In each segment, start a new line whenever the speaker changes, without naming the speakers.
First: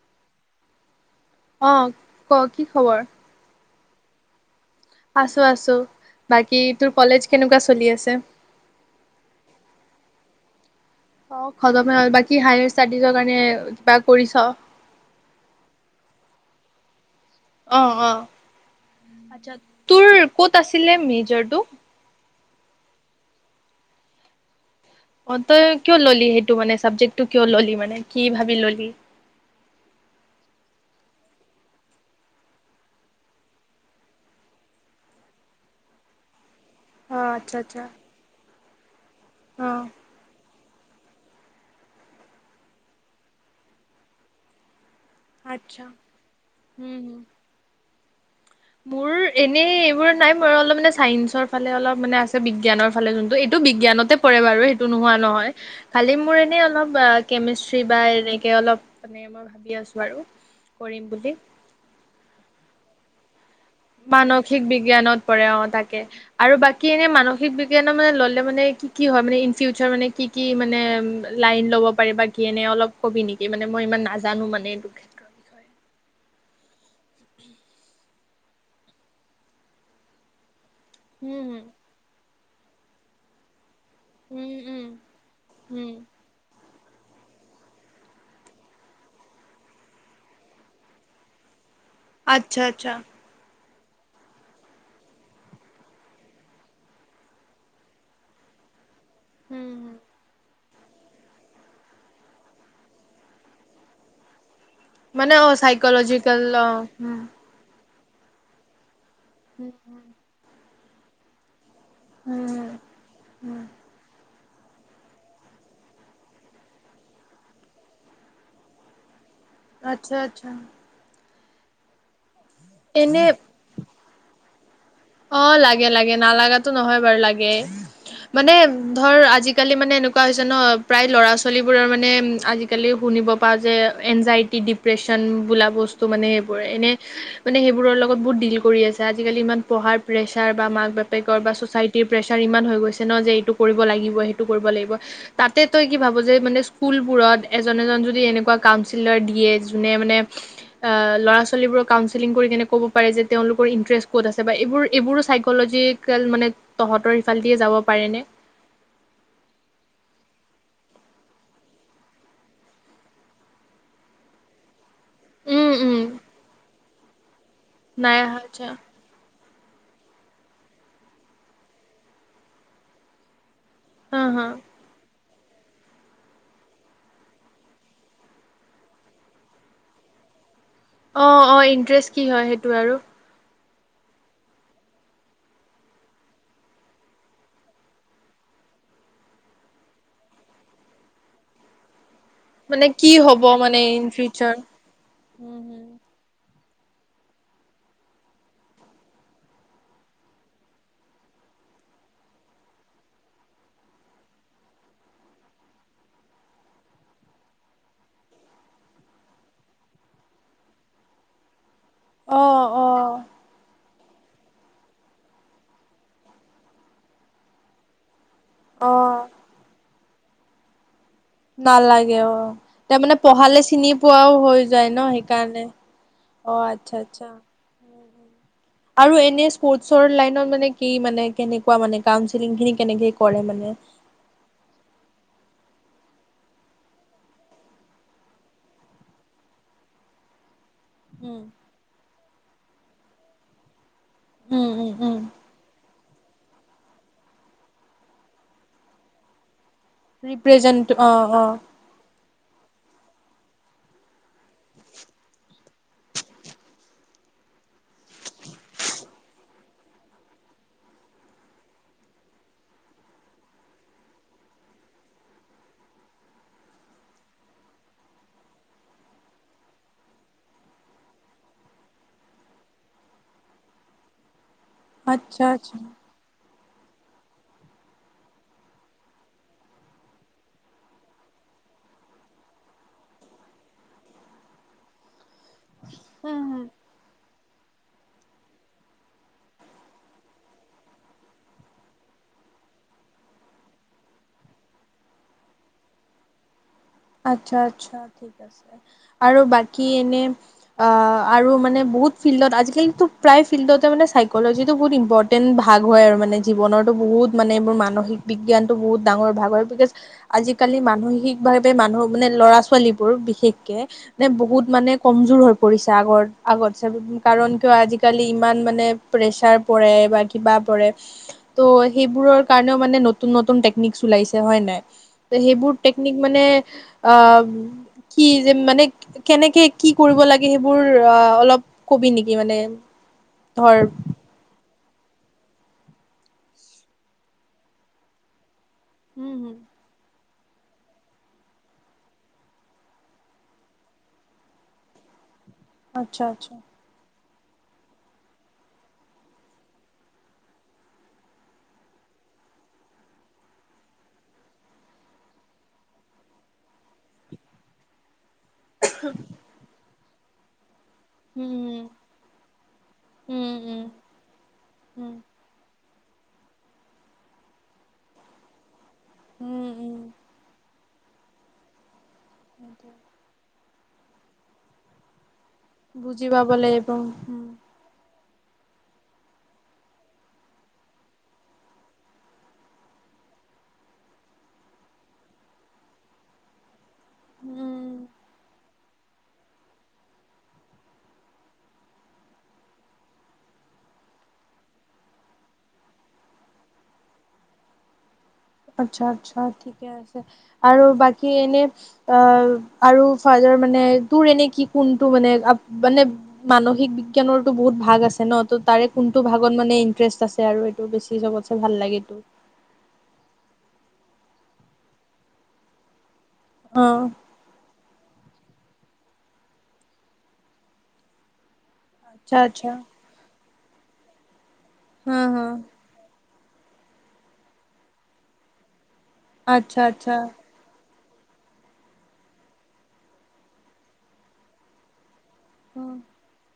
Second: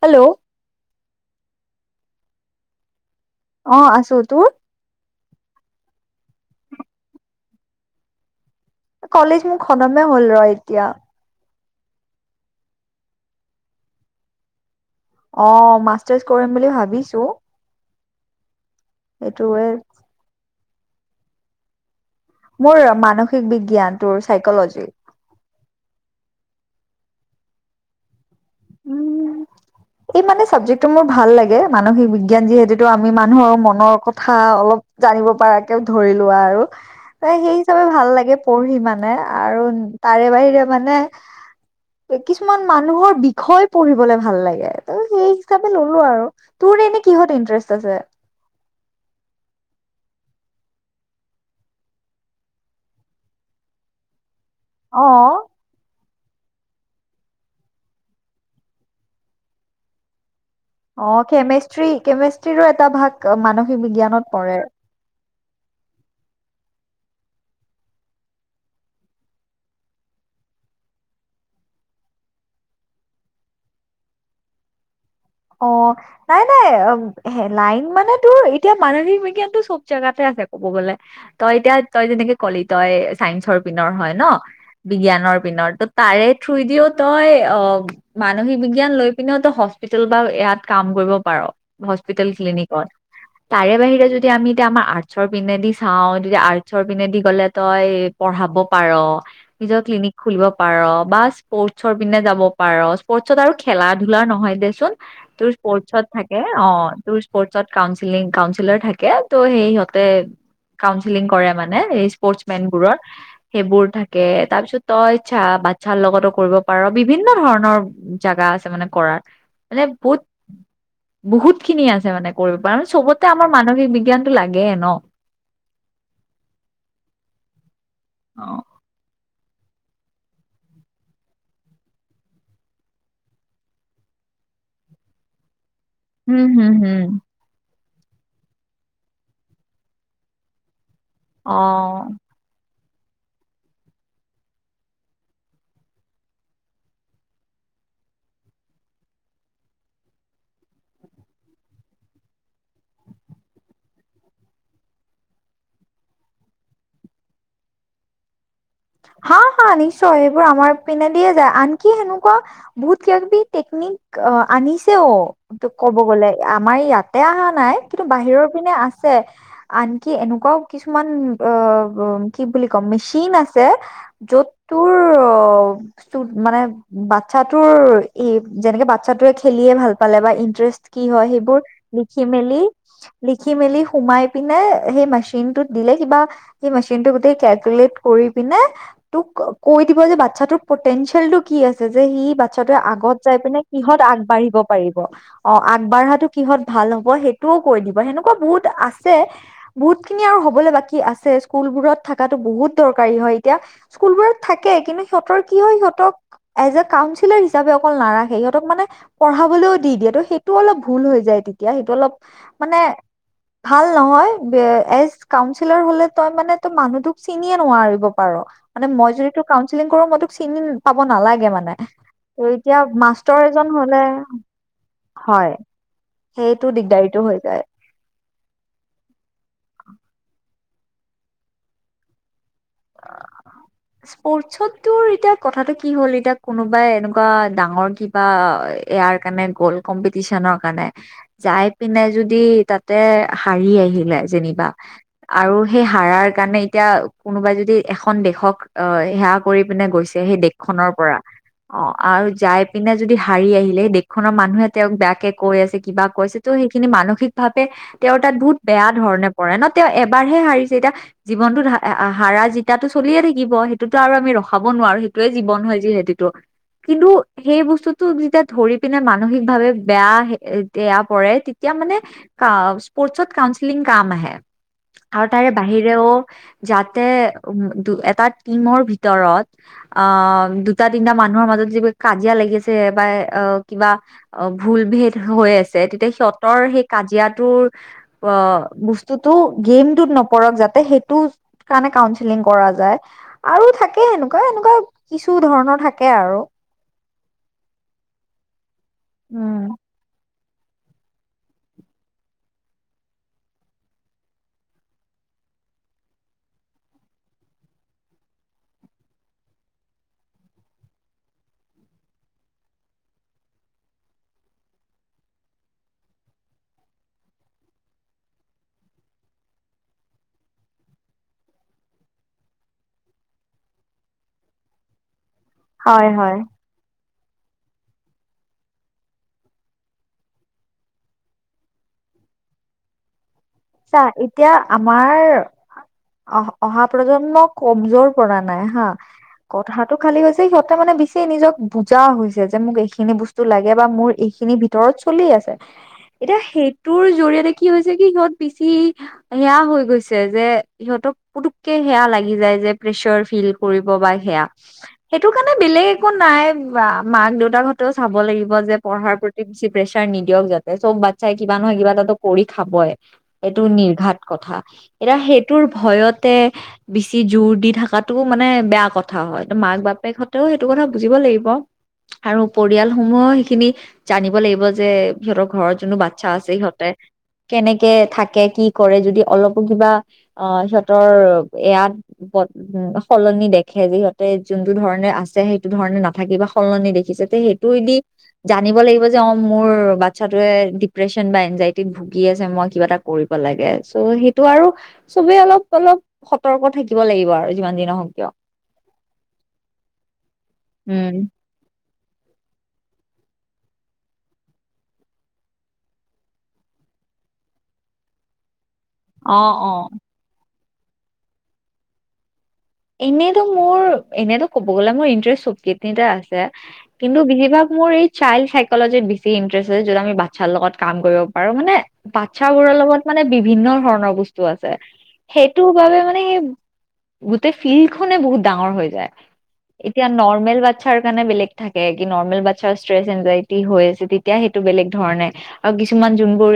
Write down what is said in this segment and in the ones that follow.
Hello
অহ ক কি খবৰ।
অহ আছো তোৰ।
আছোঁ আছোঁ বাকী তোৰ কলেজ কেনেকুৱা চলি আছে?
কলেজ মোৰ খতমে হ'ল ৰ এতিয়া।
অহ খতমে হল বাকী হায়াৰ ষ্টডিজৰ কাৰণে কিবা কৰিছ।
অহ মাষ্টাৰ্চ কৰিম বুলি ভাবিছো।
অহ অহ। আটচা
সেইটোৱে
তোৰ ক'ত আছিলে মেজি। [inaudible]
মোৰ মানসিক বিজ্ঞান তোৰ চাইকলজি।
অ' তই কিয় ল'লি সেইটো মানে চাবজেক্টটো কিয় ল'লি মানে? কি ভাবি ললি?
সেইটো মোৰ ভাল লাগে মানসিক বিজ্ঞান যিহেতুটো আমি মানুহৰ মনৰ কথা অলপ জানিব পৰাকে ধৰি লোৱা আৰু।
অ
সেই
আচ্ছা আচ্ছা
হিচাপে ভাল লাগে পঢ়ি। মানে। আৰু তাৰে বাহিৰে। মানে কিছুমান মানুহৰ হৈ পঢ়িবলৈ ভাল লাগে। ত' সেই হিচাপে
আচ্ছা
ল'লো আৰু তোৰ
উম
এনে
হুম
কিহত ইণ্টাৰেষ্ট আছে?
মোৰ এনেই এইবোৰ নাই মোৰ অলপ মানে চাইন্সৰ ফালে অলপ মানে আছে বিজ্ঞানৰ ফালে যোনটো এইটো বিজ্ঞানতে পৰে বাৰু সেইটো নোহোৱা
অ
নহয়। খালি মোৰ এনেই অলপ কেমিষ্ট্ৰি বা এনেকে অলপ মানে মই ভাবি আছোঁ আৰু। কৰিম
অ'
বুলি
কেমেষ্ট্ৰি - কেমেষ্ট্ৰি ৰো এটা ভাগ অলপ মান।
মানসিক বিজ্ঞানত। অ' তাকে আৰু বাকী এনে মানসিক বিজ্ঞানৰ মানে ললে মানে কি- কি হয় মানে ইন ফিউচাৰ মানে কি- কি মানে লাইন লব পাৰি ব কি এনে অলপ কবি নেকি মানে মই ইমান নাজানো মানে এইটো ক্ষেত্ৰত?
অ' নাই- নাই লাইন মানে তো এতিয়া মানসিক বিজ্ঞানতটো চব জেগাতে আছে। ক'ব গ'লে তই
উম
এতিয়া তই যেনেকে কলি তই চাইন্সৰ পিনৰ হয় ন
উম উম উম
বিজ্ঞানৰ পিনৰ! ত'
উম
তাৰে থ্ৰু দিও তই অ' মানসিক বিজ্ঞান লৈ পিনেও তই হস্পিতালত বা, ইয়াত কাম কৰিব পাৰ। হস্পিটেল
আচ্ছা
ক্লিনিকত।
আচ্ছা
তাৰে বাহিৰে যদি আমি এতিয়া আমাৰ আৰ্টছৰ পিনেদি চাওঁ তেতিয়া আৰ্টচৰ পিনেদি গ'লে তই পঢ়াব পাৰ। নিজৰ
উম
ক্লিনিক খুলিব, পাৰ বা স্পৰ্টচৰ পিনে যাব পাৰ স্পৰ্টচত আৰু খেলা ধূলা নহয় দে, চোন
মানে অ
তোৰ স্পৰ্টচত থাকে
চাইকলজিকেল
অ তোৰ
উম
স্পৰ্টচত কাঞ্চিলিং কাউন্ঞ্চিলাৰ থাকে। ত
উম
সেইহঁতে, কাউচেলিং কৰে মানে। মানে এই স্পৰ্টচ মেন
উম
বোৰৰ
উম
সেইবোৰ থাকে। তাৰপিছত তই চা বাচ্ছাৰ লগতো কৰিব পাৰ বিভিন্ন ধৰণৰ জোগা আছে মানে কৰাৰ।
আতছা, আতচ্ছা।
বহুতখিনি আছে মানে কৰিব পাৰা আমি চবতে আমাৰ মানসিক বিজ্ঞান লাগে ন?
অ', লাগে, লাগে নালাগাটো নহয় বাৰু লাগে মানে
অ'।
ধৰ আজি আজিকালি মানে এনেকুৱা হৈছে ন' প্ৰায় ল'ৰা ছোৱালীবোৰৰ মানে আজিকালি শুনিব পাওঁ যে, এনজাইটি ডিপ্ৰেশ্যন বোলা বচ মানে
উম,
সেইবোৰৰে
হুম,
এনে
হুম,
মানে সেই বোৰৰ লগত বহুত দিল কৰি আছে আজিকালি ইমান পঢ়াৰ প্ৰেছাৰ বা মাক বাপেক কৰ বা,
অ'।
ছ'চাইটিৰ প্ৰেছাৰ ইমান হৈ গৈছে এইটো কৰিব লাগিব, সেইটো কৰিব লাগিব তাতে তই কি ভাব যে, মানে স্কুলবোৰত এজন, এজন যদি এনেকুৱা কাউঞ্চিলাৰ দিয়ে যোনে মানে আ, ল'ৰা ছোৱালীবোৰক কাউঞ্চিলিঞ কৰি কেনে ক'ব পাৰে যে, তেওঁলোকৰ ইন্টাৰেষ্ট ক'ত আছ বা এইবোৰ, এইবোৰো চাইকলজিকেল মানে তহঁতৰ সিফাল দিয়ে যাব পাৰেনে?
হা, হা নিশ্চয় সেইবোৰ আমাৰ পিনে দিয়ে যায় আনকি সেনেকুৱা বহুত কিবা কিবি টেকনিক অ', আনিছ ছেও টো
উম
ক'ব
উম
গ'লে, আমাৰ ইয়াত তেহা নাই কিন্তু
আহা
বাহিৰৰ
আচ্ছা
পিনে আছে। আনকি এনেকুৱাও কিছুমান অ', অ', কি বুলি কম মেশ্বিন আছ ছে
হা হা
য'ত তোৰ টোত মানে বাচ্ছাটোৰ এ যেনেকে বাচ্ছাটোৱে খেলিয়ে ভাল পালে বা ইন্টাৰেষ্ট কি হয়
অ অ
সেইবোৰ
ইণ্টাৰেষ্ট
লিখি
কি হয়
মেলি,
সেইটো আৰু
লি ৰাখি মেলি সোমাই পিনে সেই মেশ্বিনটোত দিলে কিবা সেই মেশ্বিনটো গোটেই কেলকুলেট কৰি পিনে তোক কৈ দিব যে বাচ্ছাটোৰ প'টেন্চিয়েলটো কি আছে যে সি বাচ্ছাটোৱে
মানে কি
আগত যাই
হ'ব
পিনে
মানে
কিহঁত
ইন ফিউচাৰ
আগবাঢ়িব পাৰিব,
উম
অ',
হুম
আগবঢ়াটো কিহঁত ভাল হ'ব সেইটোও কৈ দিব সেনেকুৱা বহুত আছে, বহুত খিনি আৰু হ'বলৈ বাকী আছে স্কুলবোৰত থাকাটো বহুত দৰক কাৰী হয় এতিয়া স্কুলবোৰত থাকে কিন্তু সিহঁতৰ কি হয় সিহঁতক এজ এ কাউঞ্চিলাৰ হিচাপে অকল নাৰাখে, সিহঁতক মানে পঢ়াবলৈও দি দিয়ে ত' সেইটো অলপ ভুল হৈ যায় তে তিয়া সেইটো অলপ
অ
মানে
অ
ভাল নহয় বে এই কাউঞ্চিলাৰ হ'লে তই মানুহটোক চিনিয়ে নোৱাৰিব। পাৰ' মানে
অ
মই যদি তোৰ কাউঞ্চিলিং কৰোঁ মই তোক চিনি পা
নালাগে অ', তাৰমানে
মাষ্টৰ
পঢ়ালে
এজন
চিনি
হলে
পোৱাও হৈ যায় ন'
হয়
সেইকাৰণে। অ',
সেইটো
আতচ্ছা,
দিগদাৰিটো
আতচ্ছা।
হৈ যায়
আৰু এনে স্পৰ্টছৰ লাইনত মানে কি মানে, কেনেকুৱা মানে কাউন্স
স্পৰ্টছত তোৰ এতিয়া কথাটো ক কি হ'ল, এতিয়া কোনোবাই এনেকুৱা ডাঙৰ কিবা এয়াৰ কাৰণে গ'ল্ড কম্পিটিচনৰ কাৰণে
উম
যায় পিনাই যদি তাতে হাৰি আহিল লে যেনিবা
উম, উম, উম,
আৰু সেই হাৰাৰ কাৰণে এতিয়া কোনোবাই যদি ই এখন দেশক অহ সেৱা কৰি মানে গৈছে সেই
ৰিপ্ৰেজেণ্ট
দেশখনৰ পৰা।
অ', অ',
অহ আৰু যাই পিনে যদি হাৰি আহিলে, দেশখনৰ মানুহে তেওঁক বেয়াকে কৈ আছে কিবা কৈছে তহ সেইখিনি মানসিক ভাৱে তেওঁৰ তাত বহুত বেয়া ধৰণে পৰে নহ তেওঁ এবাৰহে হাৰিছে এতিয়া জীৱনটোত হা হাৰা জিকা জিকাটো চলিয়ে থাকিব সেইটোতো আৰু আমি ৰখাব নোৱাৰো সেইটোৱে জীৱন হয় যিহেটিটো। কিন্তু সেই বস্তুটো যেতিয়া ধৰি পিনে মানসিকভাৱে বেয়া এয়া পৰে তেতিয়া মানে স্পৰ্টচত কাউনচেলিং কাম আহে আৰু
আচ্ছা,
তাৰে
আচ্ছা।
বাহিৰেও যাতে উম দু এটা টিমৰ ভিতৰত অহ দুটা তিনিটা মানুহৰ মাজত যে কাজিয়া লাগি আছে বা কিবা ভুল ভেদ হৈ আছে তেতিয়া সিহঁতৰ সেই কাজিয়াটোৰ অহ বস্তুটো গেমটোত নপৰক যাতে সেইটো কাৰণে কাউন্সি কাউন্সিলিং কৰা যায় আৰু থাকে সেনেকুৱা এনেকুৱা কিছু ধৰণৰ থাকে আৰু
আচ্ছা আচ্ছা আৰু
উম
বাকী এনে অহ আৰু মানে বহুত ফিল্ডত আজিকালি তো প্ৰায় ফিল্ডতে‌‌ চাইকলজিটো বহুত ইম্পৰ্টেন্ট ভাগ হয় আৰু মানে জীৱনৰ বহুত মানে মানসিক বিজ্ঞানটো বহুত ডাঙৰ ভাগ হয় বিকজ আজিকালি মানসিক ভা তে মানুহ মানে ল'ৰা- ছোৱালীবোৰ বিশেষকে, যে বহুত মানে কমজোৰ হৈ পৰিছে আগৰ‌ আগতছে, কাৰণ কিয় আজিকালি ইমান মানে প্ৰেচাৰ পৰে, বা কিবা পৰে, তহ সেইবোৰৰ কাৰণও মানে নতুন নতুন টেকনিক উলাইছে হয় নাই সেইবোৰ
হয়
টেকনিক
হয়
মানে অহ, কি যেন মানে কেনেকে কি কৰিব লাগে সেইবোৰ অহ অলপ কবি নেকি মানে ধৰ
চা এতিয়া- আমাৰ অ অহা প্ৰজন্ম কমজোৰ পৰা নাই হা
উম হম
কথাটো খালি হৈছে সিহঁতে মানে বেছি নিজক বুজা হৈছে যেন মোক এইখিনি বস্তু লাগে বা মোৰ এইখিনি ভিতৰত চলি আছে।
আচ্ছা
এতিয়া
আচ্ছা
সেইটোৰ জৰিয়তে কি হৈছে কি সিহঁত পিছি, সেয়া হৈ গৈছে যে, সিহঁতক পুতুককে সেয়া লাগি যায় যে প্ৰেচাৰ ফিল কৰিব বা সেয়া, সেইটো কাৰণে বেলেগ একো নাই মাক-দেউতাকহতেও চাব লাগিব লাগিব যে পঢ়াৰ প্ৰতি বেছি প্ৰেছা প্ৰছাৰ নিদিয়ক যাতে তে চব বাচ্ছাই কিবা নহয়
উম
কিবা এটা কৰি খাবই
উম
এইটো
উম
নিৰ্ঘাত কথা,
উম
এতিয়া সেইটোৰ ভয়তে, বেছি জোৰ দি থকাটো মানে বেয়া কথা কথা হয়,
উম উম
মাক
উম
বাপেকহঁতেও সেইটো কথা বুজিব লাগিব আৰু পৰিয়ালসমূহ সেইখিনি জানিব লাগিব যে সিহঁতক ঘৰত যোনটো
বুজি
বাচ্ছা
পাব
আছে
লাগিব
সিহঁতে,
উম
কেনেকে থাকে কি কৰে যদি, অলপো কিবা, অ' সিহঁতৰ ইয়াত [unintelligible] সলনি দেখে, যিহঁতে যোনতটো ধৰণে আছে সেইটো ধৰণে নাথাকিব বা সলনি দেখে যাতে সেইটোৱে
উম
দি জাত জানিব লাগিব যে, অঁ মোৰ বাচ্ছাটোৱে ডিপ্ৰেশ্যন বা এনজাইটিত ভুগি আছে মই কিবা এটা কৰিব লাগে, চ' সেইটো আৰু, চবে অলপ-অলপ সতৰ্ক থাকিব লাগিব আৰু যিমান দিন নহওক কিয়।
আচ্ছা আচ্ছা ঠিকে আছে, আৰু
উম
বাকী এনে আহ আৰু ফাইডাৰ মানে তোৰ এনে কি কোনটো মানে-আব মানে মানসিক বিজ্ঞানৰো বহুত ভাগ আছে ন, ত তাৰে কোনটো
অ
ভাগত
অ
মানে ইণ্টাৰেষ্ট আছে আৰু বেছি চবতছে ভাল লাগে তোক?
এনেইতো মোৰ এনেইতো কব গলে মোৰ ইন্টষ্টব কেই আছ ছে,
অ
কিন্তু বেছিভাগ মোৰ এই চাইল চাইকলজিত বেছি ইন্টাৰেষ্টছে, যত আমি বাচ্ছাৰ লগত কাম কৰিব পাৰো, মানে
আচ্ছা আচ্ছা
বাচ্ছাবোৰৰ লগত মানে বি ভিন্ন ধৰণৰ বস্তু টো আছে,
হা হা
সেইটো বাবে মানে সে [inaudible] [unintelligible] ফিল্ডখনে বহুত ডাঙৰ হৈ যায়।
আচ্ছা
এতিয়া
আচ্ছা
নৰ্মেল বা বাচ্ছাৰ কাৰণে বেলেগ থাকে, কি নৰ্মেল বাচ্ছাৰ ষ্ট্ৰেচ এনজাইটি হৈ আছে, তেতিয়া সেইটো বেলেগ ধৰণে আৰু
অ
কিছুমান যোনবোৰ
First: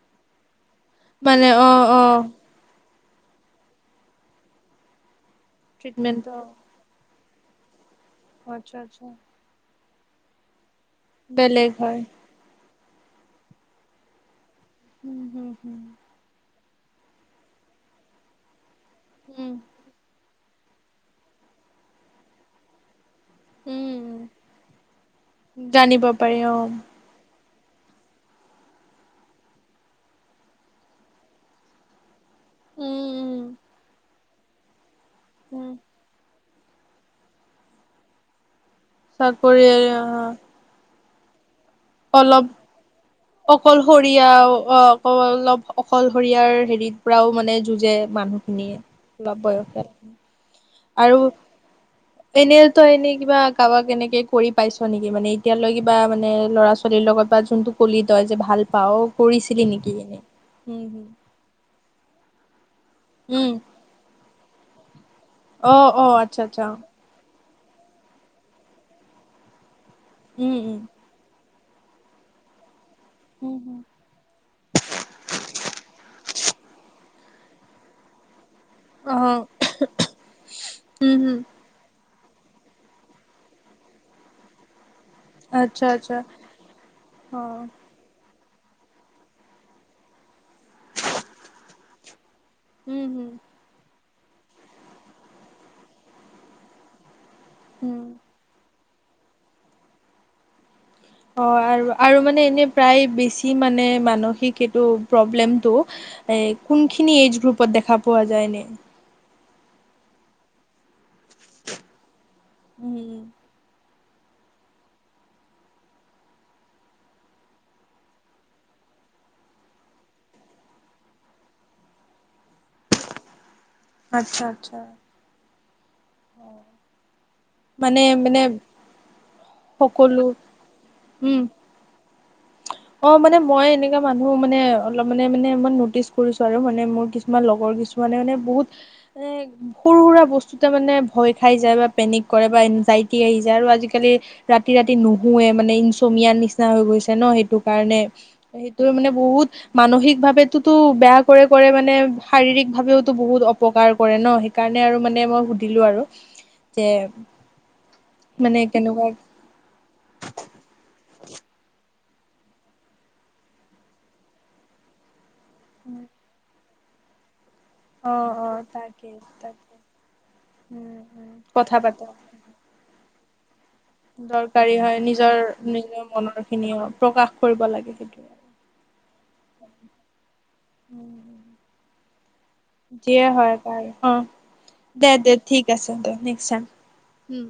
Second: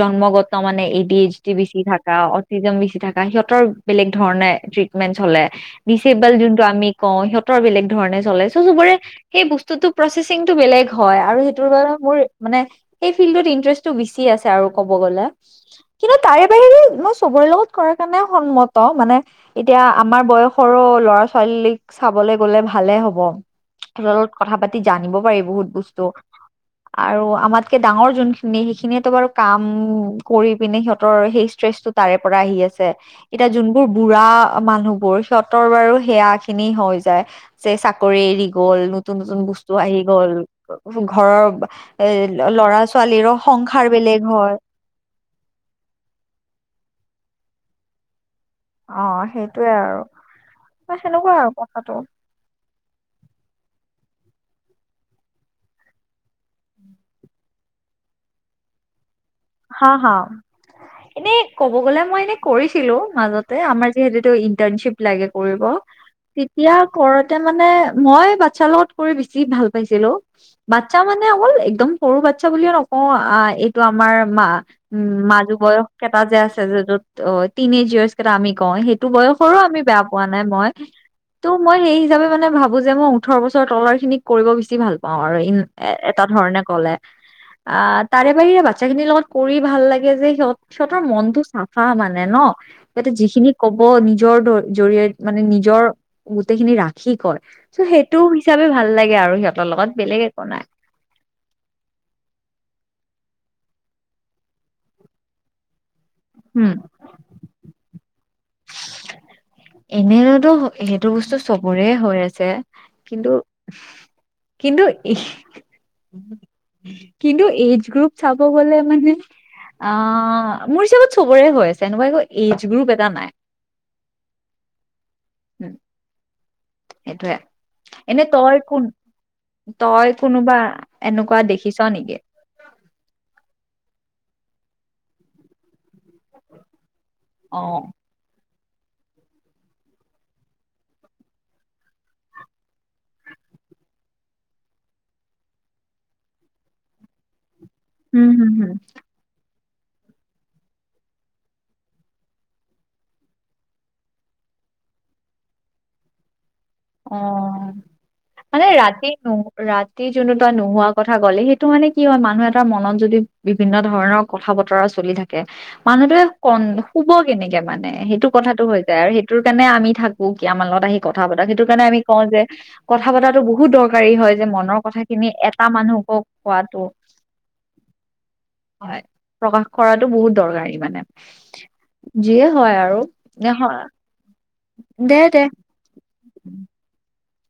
জন্ম গত ত' মানে এ ডি এইচ
মানে অ
ডি-ভি-চি
অ
থাকা, অতিছজিম বেছি থাকা সিহতৰ বেলেগ ধৰণে ট্ৰি মেন চলে।
ট্ৰিটমেণ্ট
দিচেবল
অ
যোনটো আমি কওঁ, সিহঁতৰ বেলেগ ধৰণে চলাই চ'
আচ্ছা
চবৰে
আচ্ছা
সেই বস্তু টো প্ৰচেছিংটো বেলেগ হয় আৰু সেইটোৰ
বেলেগ
বাবে
হয়
মোৰ মানে সেই ফিল্ডত ইণ্টাৰেষ্টটো বেছি আছে আৰু ক'ব
উম
গ'লে,
হুম হুম
কিন্তু তাৰে [unintelligible] চবৰে লগত কৰাৰ কাৰণে সন্মত ত' মানে
উম
এতিয়া আমাৰ বয়স সৰু ল'ৰা ছোৱালীক চাবলৈ গলে ভালে হ'ব।
উম
[unintelligible] কথা পাতি জানিব পাৰি বহুত বস্তু
জানিব পাৰি অ
আৰু আমাৰ কে ডাঙৰ যোনখিনি সেইখিনিয়েতো বাৰু কাম কৰি পিনে সিহঁতৰ সেই ষ্ট্ৰেছটো তাৰে পৰা আহি আছে
উম উম
এতিয়া যোনবোৰ বুঢ়া মানুহ।
উম
[unintelligible] বাৰু সেয়া খিনি হৈ যায় যে চাকৰি এৰি গ'ল নুতন নুতন
চাকৰি
বস্তু আহি
অ
গ'ল। ঘৰৰ এ
অলপ
লৰা ছোৱালীৰো সংসাৰ
অকলশৰীয়া
বেলেগ হয়।
অ অক অলপ অকলশৰীয়াৰ হেৰিত পৰাও মানে যুঁজে মানুহ
অ', সেইটোৱে আৰু। বা
আৰু
সেনেকুৱা কথাটো
এনেতো এনেই কিবা কাৰবাৰ কেনেকে কৰি পাইছ নেকি মানে এতিয়ালৈ কিবা মানে ল'ৰা ছোৱালীৰ লগত বা যোনটো কলি তই যে ভাল পাও কৰিছিলি
হা
নেকি
হা
এনে উম হম
এনে ক'ব গ'লে মই এনে কৰি ছিলো
উম
মাজতে আমাৰ যিহেতুটো টাৰ্ণচিপ। লাগে কৰিব
অ অ আচ্ছা আচ্ছা
তেতিয়া কৰ এতিয়া মানে মই বাচ্ছাৰ লগত কৰি বেছি ভাল পা পাইছিলো
উম উম
বাচ্ছা মানে অকল একদম সৰু বাচ্ছা বুলিও ন অ', আ
উম
এইটো
হুম
আমাৰ উম মাজু বয়স কেটা যে আছে যত অ', তিনেজাৰ বয়স কেইটা আমি কও সেইটো
অ
বয়সৰো আমি বেয়া পোৱা নাই মই
উম হুম
ত' মই সেই হিচাপে মানে ভাবো যে মই ওঠৰ বছৰ তলৰ খিনিক কৰিব বেছি ভাল অ', আৰু ই
আচ্ছা
এ
আচ্ছা
এটা ধৰণে ক'লে
অ
আ তাৰে [unintelligible] বচ্ছাখিনিৰ লগত কৰি ভাল লাগে যে সিহঁত সিহঁতৰ মনটো চাফা মানে ন
উম
সিহঁতে
হুম
যিখিনি কব নি নিজৰ জৰিয়ত মানে নিজৰ গোটেইখিনি ৰাখি কয়। চ'
উম
সেইটো হিচাপে ভাল। ভাল লাগে আৰু সিহঁতৰ লগত বেলেগ একো নাই।
অ', আৰু আৰু মানে এনে প্ৰায় বেছি মানে মানসিক এইটো প্ৰব্লেমটো এ
উম
কোনখিনি এইজ গ্ৰুপত দেখা পাই পোৱা যায়নে?
এনেয়োটো সেইটো বস্তু চবৰে হৈ আছে,
উম,
কিন্তু কিন্তু, কিন্তু এইজ গ্ৰুপ চাব গ'লে মানে অ', মোৰ হিচাপত চবৰে হৈ আছে এনেকুৱা একো এইজ গ্ৰুপ এটা নাই।
আতচ্ছা, আতচ্ছা।
উম। সেইটোৱে
মানে
এনে
মানে
তই কোন, তই
সকলো
কোনোবা এনেকুৱা
উম
দেখিছ নেকি?
অ', মানে মই এনেকা মানুহ মানে অলপ মানে, মানে নটিচ কৰিছোঁ আৰু মানে মোৰ কি কিছুমান লগৰ
অ
কিছুমানে মানে বহুত এ, সৰু সুৰা বস্তুতে মানে ভয় খাই যায় বা পেনিক কৰে বা এনজাইটি আহি যায় আৰু আজিকালি ৰাতি, ৰাতি নুশুৱে মানে ইনচ'মিয়াৰ নিচিনা হৈ গৈছে ন' সেইটো। কাৰণে
উম, হুম, হুম,
সেইটোৱে মানে বহুত মানসিক ভাবেতোটো বেয়া কৰে, কৰে মানে শাৰীৰিক ভাৱেয়োটো বহুত অপকাৰ কৰে ন' সেইকাৰণে আৰু মানে মই সুধিলোঁ আৰু। যে
অ', মানে ৰাতি ন ৰাতি যোনটো তই নুশুৱা কথা ক'লি সেইটো মানে কি হয় মানুহ এটাৰ মনত যদি বিভিন্ন ধৰণৰ কথা-বতৰা চলি থা কে মানুহটোৱে কন শুব কেনেকে? মানে
অ
সেইটো
অ
কথাটো হৈ যায়
তাকে
আৰু সেইটোৰ কাৰণে
তাকে
আমি থাকোঁ কি আমাৰ লগত আহি
উম
কথা
উম
পাতক সেইটো
কথা
মানে আমি
পাতা
কওঁ যে ক কথা পাতাটো ব বহুত দৰকাৰী হয় যে
দৰকাৰী
মনৰ
হয়
কথাখিনি
নিজৰ
এটা
নিজৰ
মানুহক
মনৰ খিনি
কোৱাটো,
প্ৰকাশ কৰিব লাগে সেইটো
হয় প্ৰকাশ কৰাটো বহুত দৰকাৰী মানে, যিয়ে হয় আৰু
যিয়ে হয়
নহ
বাৰু অ
দে, দে।
ঠিক আছে দে নেক্সট টাইম উম।